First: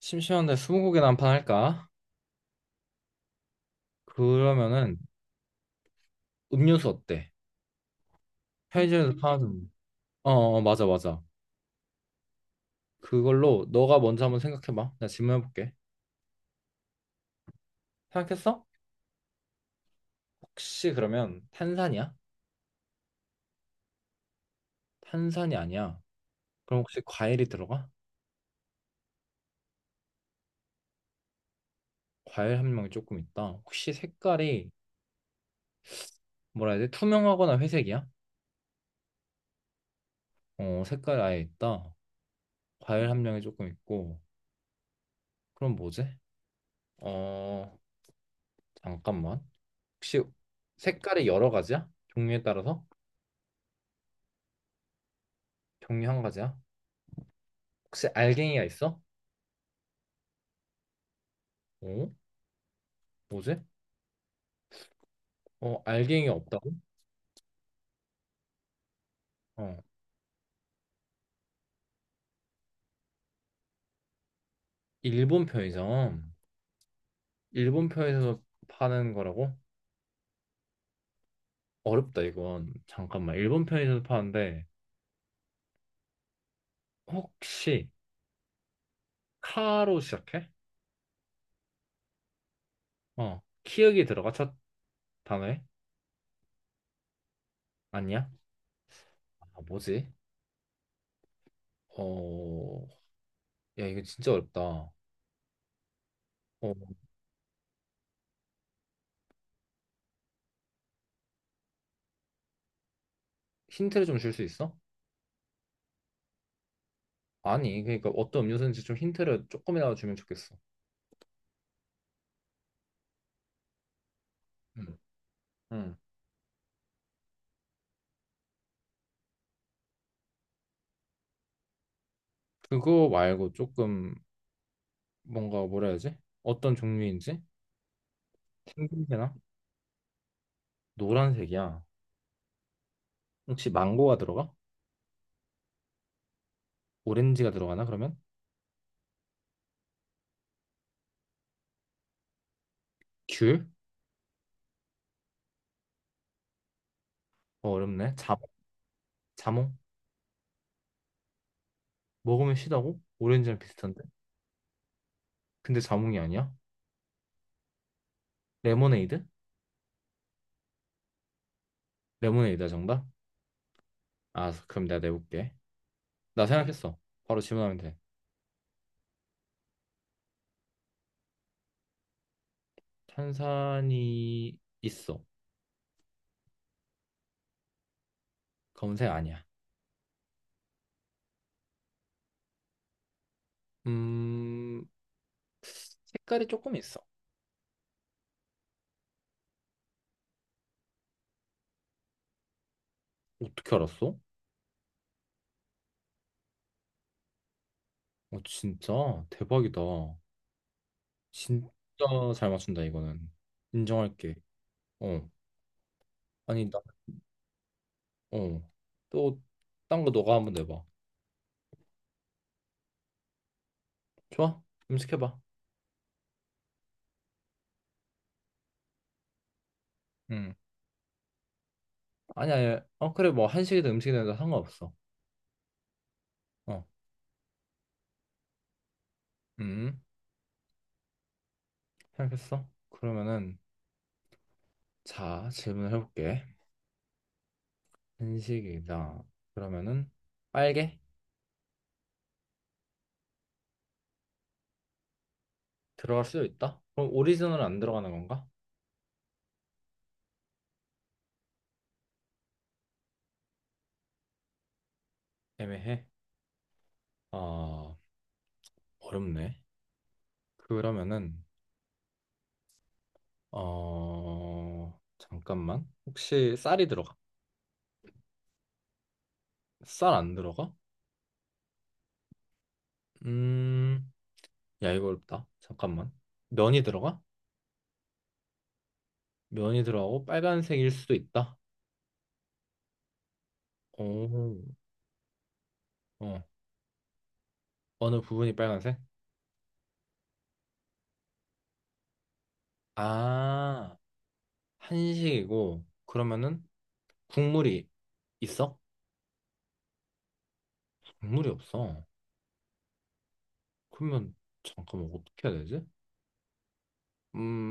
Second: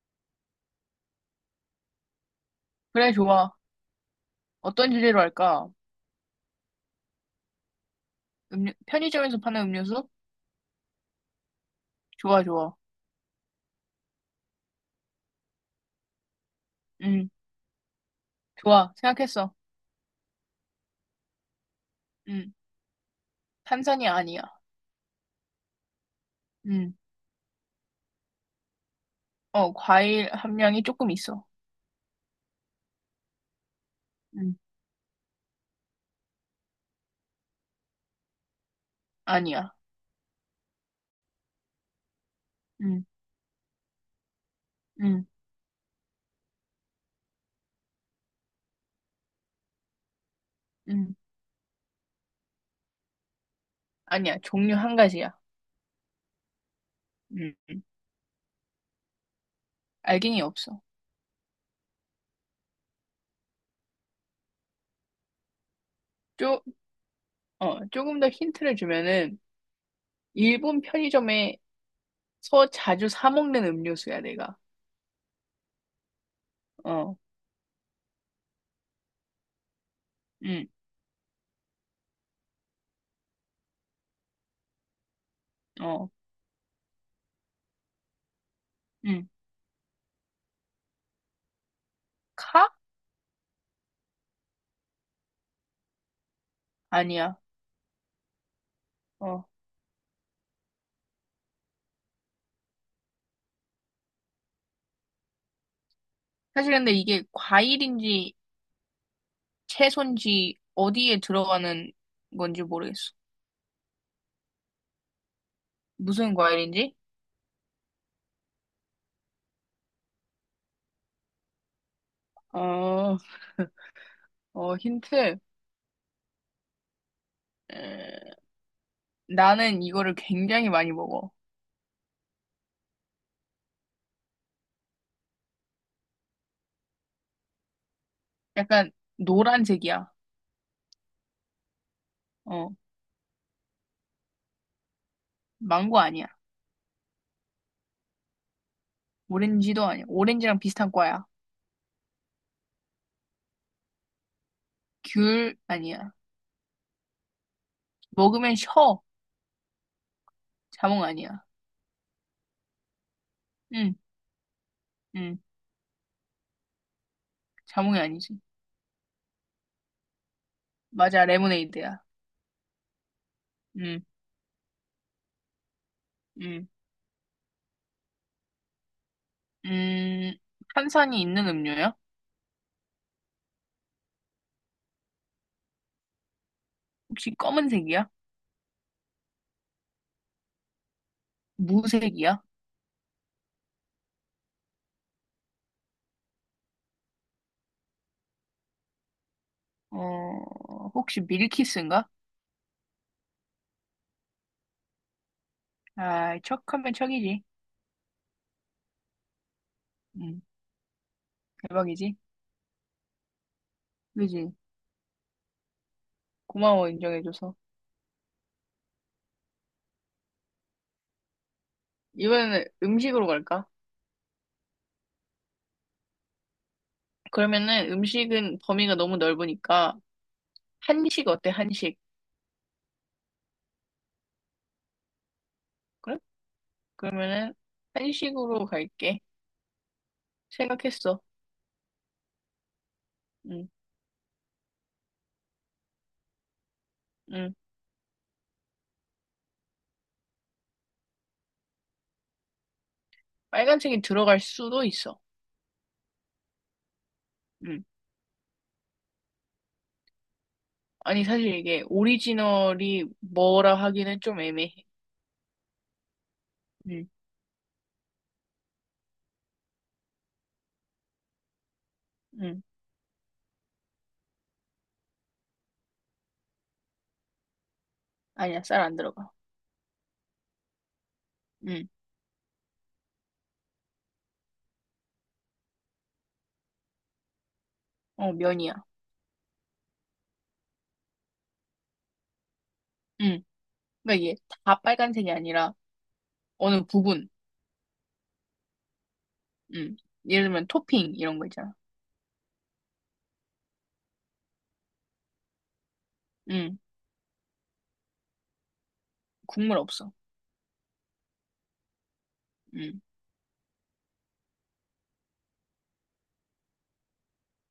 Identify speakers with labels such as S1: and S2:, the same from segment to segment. S1: 심심한데 스무고개나 한 판 할까?
S2: 그래, 좋아. 어떤
S1: 그러면은
S2: 주제로 할까?
S1: 음료수 어때?
S2: 음료,
S1: 편의점에서
S2: 편의점에서
S1: 파는
S2: 파는
S1: 음료.
S2: 음료수?
S1: 어, 어, 맞아, 맞아.
S2: 좋아, 좋아.
S1: 그걸로 너가 먼저 한번 생각해봐. 나 질문해볼게.
S2: 음,
S1: 생각했어?
S2: 좋아. 생각했어.
S1: 혹시 그러면 탄산이야?
S2: 음, 탄산이 아니야.
S1: 탄산이 아니야. 그럼
S2: 음,
S1: 혹시 과일이 들어가?
S2: 과일 함량이 조금 있어.
S1: 과일 함량이 조금 있다. 혹시
S2: 음,
S1: 색깔이 뭐라 해야 돼? 투명하거나 회색이야?
S2: 아니야.
S1: 어, 색깔 아예 있다.
S2: 음,
S1: 과일 함량이 조금 있고.
S2: 음,
S1: 그럼 뭐지? 어, 잠깐만. 혹시
S2: 음,
S1: 색깔이 여러 가지야? 종류에 따라서?
S2: 아니야. 종류 한 가지야.
S1: 종류 한 가지야?
S2: 음,
S1: 혹시 알갱이가 있어?
S2: 알갱이 없어.
S1: 어? 뭐지? 알갱이
S2: 쪼,
S1: 없다고?
S2: 조금 더 힌트를 주면은,
S1: 어.
S2: 일본 편의점에서 자주 사 먹는 음료수야, 내가.
S1: 일본 편의점.
S2: 어,
S1: 일본 편의점에서 파는 거라고?
S2: 음,
S1: 어렵다, 이건. 잠깐만. 일본 편의점에서 파는데,
S2: 어,
S1: 혹시,
S2: 음,
S1: 카로 시작해?
S2: 카?
S1: 어. 키읔이 들어가? 첫 단어에?
S2: 아니야.
S1: 아니야?
S2: 어.
S1: 아, 뭐지? 어, 야, 이거 진짜 어렵다.
S2: 사실 근데 이게 과일인지 채소인지 어디에 들어가는 건지 모르겠어.
S1: 힌트를 좀 줄 수 있어?
S2: 무슨 과일인지?
S1: 아니, 그러니까 어떤 음료수인지 좀 힌트를 조금이라도 주면 좋겠어.
S2: 어,
S1: 응.
S2: 힌트.
S1: 응.
S2: 에, 나는 이거를 굉장히 많이 먹어.
S1: 그거 말고 조금 뭔가 뭐라 해야지? 어떤 종류인지?
S2: 약간
S1: 생김새나?
S2: 노란색이야.
S1: 노란색이야.
S2: 어,
S1: 혹시 망고가 들어가?
S2: 망고 아니야.
S1: 오렌지가 들어가나 그러면?
S2: 오렌지도 아니야. 오렌지랑 비슷한 과야.
S1: 귤?
S2: 귤 아니야.
S1: 어렵네. 자,
S2: 먹으면 셔.
S1: 자몽?
S2: 자몽 아니야.
S1: 먹으면 시다고? 오렌지랑
S2: 응,
S1: 비슷한데?
S2: 응.
S1: 근데 자몽이 아니야?
S2: 자몽이 아니지.
S1: 레모네이드?
S2: 맞아, 레모네이드야.
S1: 레모네이드야 정답?
S2: 응,
S1: 아 그럼 내가 내볼게. 나
S2: 응.
S1: 생각했어. 바로 질문하면 돼.
S2: 음, 탄산이 있는 음료야?
S1: 탄산이 있어.
S2: 혹시 검은색이야?
S1: 검은색 아니야.
S2: 무색이야?
S1: 음 색깔이 조금 있어.
S2: 혹시 밀키스인가?
S1: 어떻게 알았어?
S2: 아, 척하면 척이지.
S1: 진짜 대박이다.
S2: 응,
S1: 진짜
S2: 대박이지.
S1: 잘 맞춘다. 이거는 인정할게.
S2: 그지?
S1: 어. 아니,
S2: 고마워, 인정해줘서.
S1: 나어또딴거 너가 한번 내봐.
S2: 이번에는 음식으로 갈까?
S1: 좋아. 음식 해봐.
S2: 그러면은 음식은 범위가 너무 넓으니까,
S1: 응.
S2: 한식 어때, 한식?
S1: 아니 아니 어 그래, 뭐 한식이든 음식이든 다 상관없어.
S2: 그래? 그러면은 한식으로 갈게.
S1: 어음
S2: 생각했어.
S1: 생각했어, 그러면은.
S2: 응,
S1: 자 질문을 해볼게.
S2: 응.
S1: 한식이다, 그러면은 빨개.
S2: 빨간색이 들어갈 수도 있어.
S1: 들어갈 수도 있다. 그럼 오리지널은 안
S2: 응.
S1: 들어가는 건가?
S2: 아니, 사실 이게 오리지널이 뭐라 하기는 좀 애매해.
S1: 애매해.
S2: 응,
S1: 아 어렵네. 그러면은
S2: 응.
S1: 잠깐만, 혹시 쌀이 들어가?
S2: 아니야, 쌀 안 들어가.
S1: 쌀 안 들어가?
S2: 응,
S1: 음, 야, 이거 어렵다. 잠깐만. 면이 들어가?
S2: 면이야.
S1: 면이 들어가고 빨간색일 수도 있다.
S2: 응. 그러니까 이게
S1: 오,
S2: 다 빨간색이 아니라
S1: 어,
S2: 어느 부분.
S1: 어느 부분이 빨간색?
S2: 음. 예를 들면 토핑 이런 거 있잖아.
S1: 아, 한식이고, 그러면은
S2: 음.
S1: 국물이 있어?
S2: 국물 없어.
S1: 국물이 없어.
S2: 음.
S1: 그러면, 잠깐만, 어떻게 해야 되지?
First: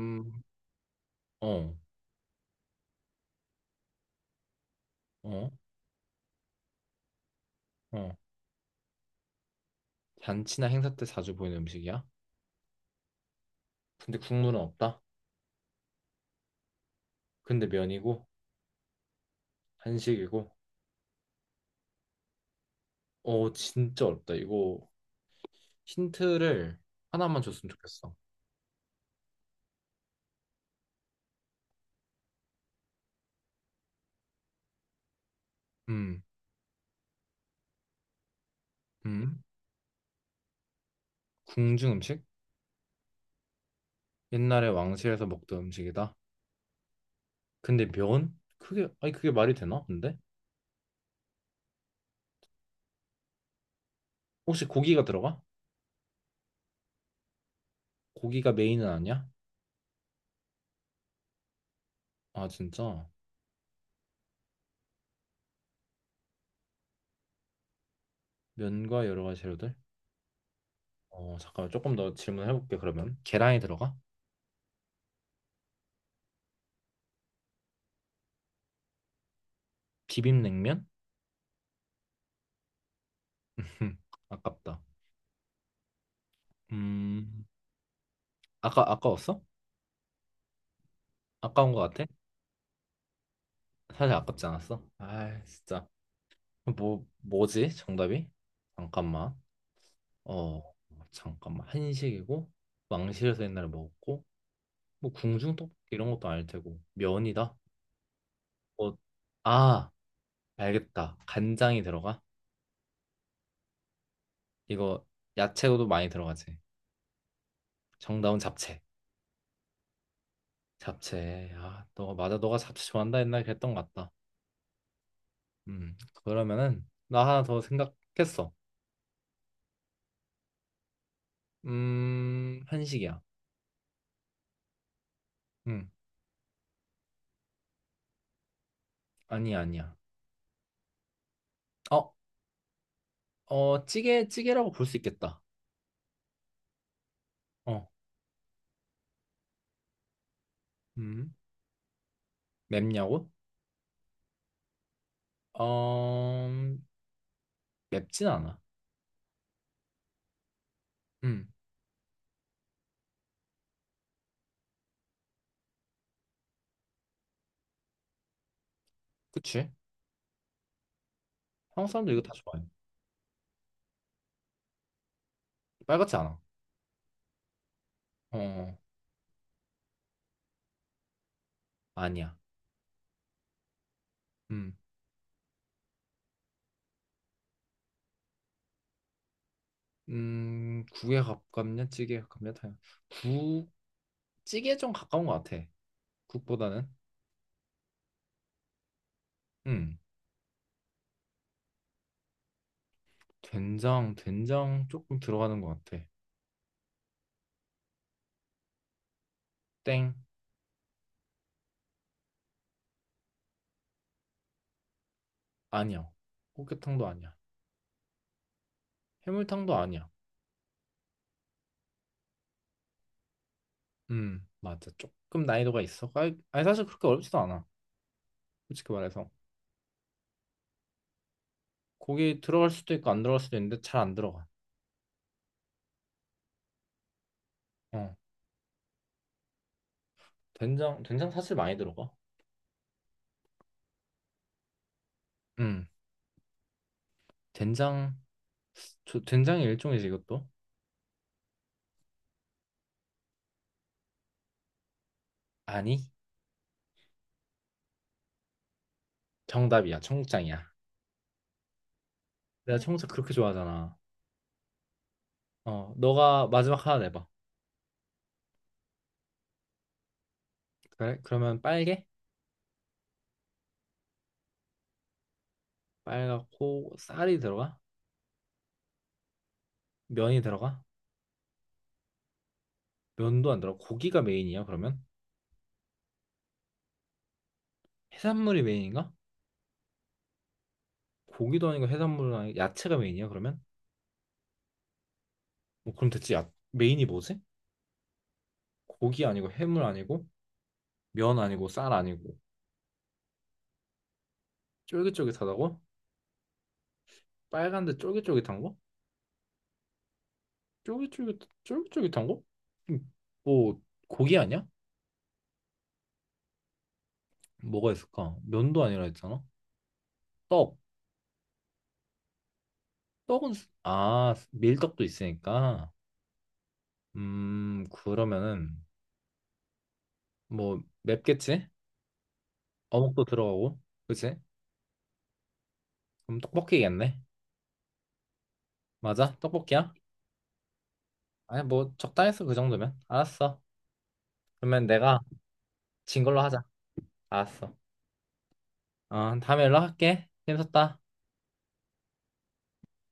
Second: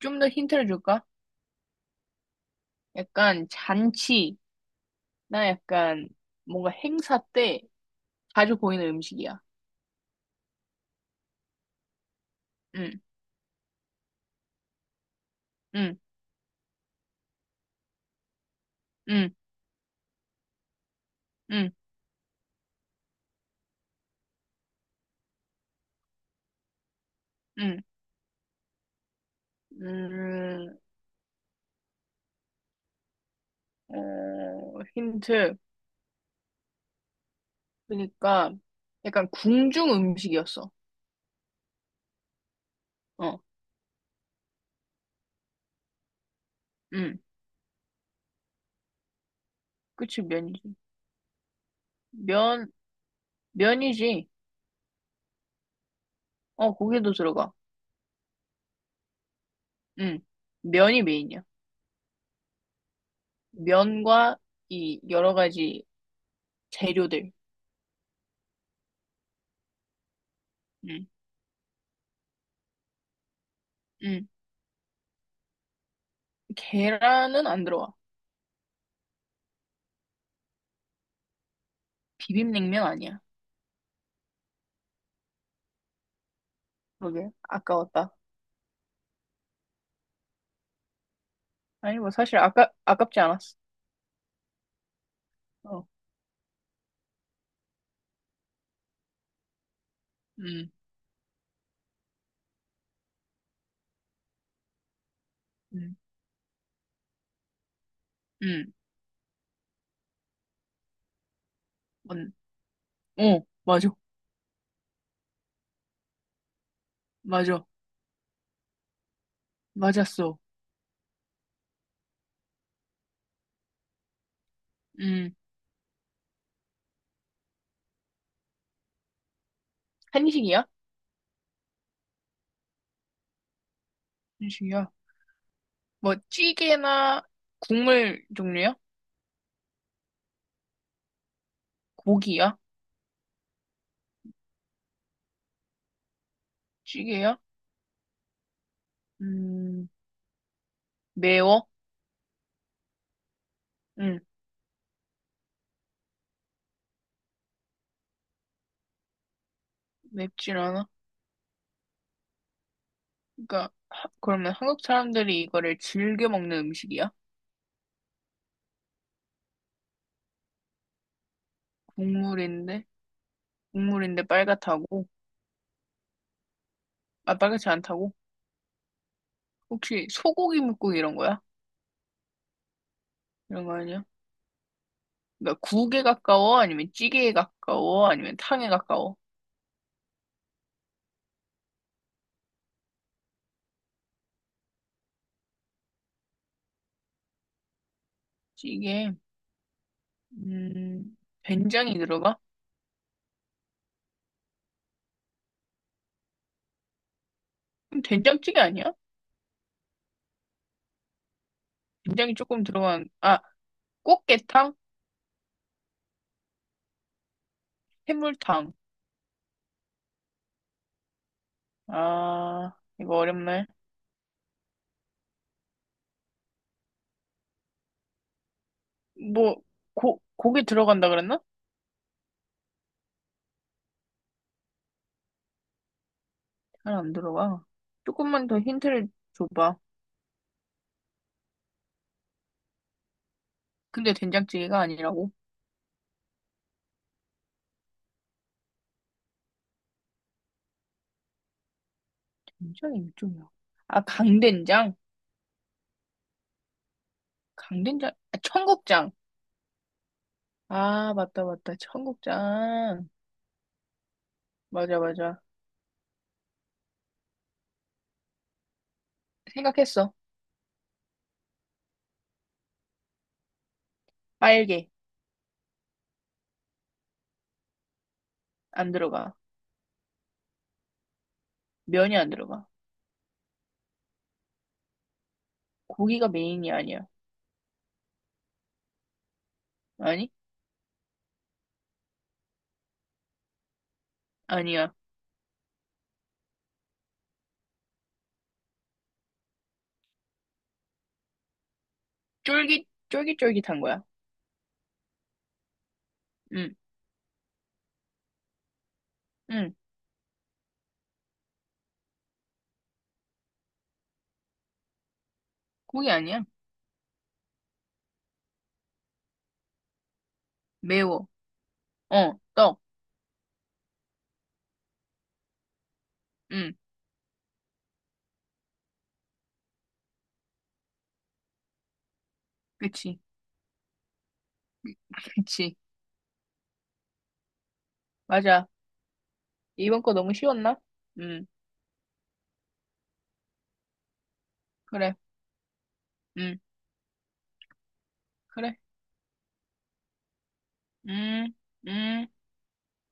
S2: 좀 더 힌트를 줄까?
S1: 어,
S2: 약간 잔치나
S1: 어,
S2: 약간 뭔가 행사 때
S1: 어.
S2: 자주 보이는 음식이야.
S1: 잔치나 행사 때 자주 보이는 음식이야?
S2: 음.
S1: 근데 국물은 없다?
S2: 음.
S1: 근데 면이고,
S2: 음.
S1: 한식이고,
S2: 음.
S1: 진짜 어렵다. 이거 힌트를 하나만 줬으면
S2: 음.
S1: 좋겠어.
S2: 음. 힌트.
S1: 음,
S2: 그러니까 약간
S1: 음,
S2: 궁중 음식이었어.
S1: 궁중 음식?
S2: 어.
S1: 옛날에 왕실에서 먹던 음식이다.
S2: 음.
S1: 근데 면? 그게, 아니, 그게 말이 되나? 근데?
S2: 그치 면이지. 면 면이지.
S1: 혹시 고기가 들어가?
S2: 고기도 들어가.
S1: 고기가 메인은 아니야?
S2: 음. 면이 메인이야.
S1: 아, 진짜?
S2: 면과 이 여러 가지 재료들.
S1: 면과 여러 가지 재료들?
S2: 응,
S1: 잠깐만, 조금 더 질문해볼게, 그러면. 계란이 들어가?
S2: 응. 계란은 안 들어와.
S1: 비빔냉면?
S2: 비빔냉면 아니야.
S1: 흠, 아깝다.
S2: 그게
S1: 음,
S2: 아까웠다.
S1: 아까웠어? 아까운 것
S2: 아니
S1: 같아?
S2: 뭐 사실 아까 아깝지 않았어.
S1: 사실 아깝지 않았어? 아, 진짜.
S2: 어,
S1: 뭐지? 정답이? 잠깐만. 어
S2: 응,
S1: 잠깐만, 한식이고 왕실에서 옛날에 먹었고 뭐 궁중 떡볶이
S2: 응,
S1: 이런 것도 아닐 테고 면이다.
S2: 응.
S1: 어, 아 알겠다. 간장이 들어가?
S2: 뭔? 맞아,
S1: 이거 야채도 많이 들어가지.
S2: 맞아,
S1: 정답은 잡채.
S2: 맞았어.
S1: 잡채. 아 너 맞아. 너가 잡채 좋아한다 옛날에 그랬던 것 같다.
S2: 응.
S1: 음 그러면은 나 하나 더 생각했어.
S2: 한식이야?
S1: 한식이야.
S2: 한식이야.
S1: 음
S2: 뭐 찌개나 국물 종류야?
S1: 아니야 아니야. 어
S2: 고기야?
S1: 어, 찌개라고 볼 수 있겠다.
S2: 찌개야?
S1: 어.
S2: 음,
S1: 음
S2: 매워?
S1: 맵냐고?
S2: 응,
S1: 어, 맵진 않아.
S2: 맵진 않아.
S1: 음,
S2: 그러니까 그러면 한국 사람들이 이거를 즐겨 먹는 음식이야?
S1: 그치? 한국 사람들 이거 다 좋아해.
S2: 동물인데? 동물인데 빨갛다고?
S1: 빨갛지 않아.
S2: 아, 빨갛지 않다고?
S1: 어,
S2: 혹시 소고기, 묵고기 이런 거야?
S1: 아니야.
S2: 이런 거 아니야?
S1: 음,
S2: 그러니까 국에 가까워? 아니면 찌개에 가까워? 아니면 탕에 가까워?
S1: 국에 가깝냐, 찌개에 가깝냐, 다, 국, 찌개에 좀 가까운 것 같아. 국보다는.
S2: 찌개,
S1: 음,
S2: 음, 된장이 들어가?
S1: 된장 조금 들어가는 것 같아.
S2: 그럼 된장찌개 아니야?
S1: 땡,
S2: 된장이 조금 들어간, 아, 꽃게탕?
S1: 아니야. 꽃게탕도 아니야.
S2: 해물탕.
S1: 해물탕도 아니야.
S2: 아, 이거 어렵네.
S1: 맞아. 조금 난이도가 있어. 아니, 아니, 사실 그렇게 어렵지도 않아. 솔직히 말해서.
S2: 뭐, 고기 들어간다 그랬나?
S1: 고기 들어갈 수도 있고 안 들어갈 수도 있는데 잘 안 들어가.
S2: 잘 안 들어가.
S1: 어,
S2: 조금만 더 힌트를 줘봐.
S1: 된장 사실 많이 들어가.
S2: 근데 된장찌개가 아니라고?
S1: 음, 된장. 저 된장이 일종이지 이것도?
S2: 된장이 일종이야. 아, 강된장?
S1: 아니,
S2: 강된장? 아, 청국장.
S1: 정답이야. 청국장이야.
S2: 아, 맞다, 맞다.
S1: 내가 응. 청국장
S2: 청국장.
S1: 그렇게 좋아하잖아.
S2: 맞아, 맞아.
S1: 너가 마지막 하나 내봐.
S2: 생각했어.
S1: 그래? 그러면 빨개?
S2: 빨개.
S1: 빨갛고 쌀이 들어가?
S2: 안 들어가.
S1: 면이 들어가?
S2: 면이 안 들어가.
S1: 면도 안 들어가. 고기가 메인이야, 그러면?
S2: 고기가 메인이 아니야.
S1: 해산물이 메인인가?
S2: 아니?
S1: 고기도 아니고 해산물은 아니고 야채가 메인이야, 그러면?
S2: 아니야.
S1: 뭐 그럼 대체 야, 메인이 뭐지? 고기 아니고 해물 아니고 면 아니고 쌀 아니고
S2: 쫄깃쫄깃한 거야.
S1: 쫄깃쫄깃하다고?
S2: 응,
S1: 빨간데 쫄깃쫄깃한 거?
S2: 응.
S1: 쫄깃쫄깃 쫄깃쫄깃한 거? 음, 뭐 고기 아니야?
S2: 고기 아니야.
S1: 뭐가 있을까? 면도 아니라 했잖아. 떡.
S2: 매워. 떡.
S1: 떡은 아 밀떡도 있으니까.
S2: 응,
S1: 그러면은 뭐 맵겠지?
S2: 그치.
S1: 어묵도 들어가고. 그치?
S2: 그치.
S1: 그럼 떡볶이겠네.
S2: 맞아.
S1: 맞아? 떡볶이야?
S2: 이번 거 너무 쉬웠나? 응,
S1: 아니 뭐 적당했어 그 정도면. 알았어. 그러면
S2: 그래.
S1: 내가 진 걸로
S2: 응,
S1: 하자. 알았어.
S2: 그래.
S1: 다음에 연락할게. 힘썼다.
S2: 응, 응.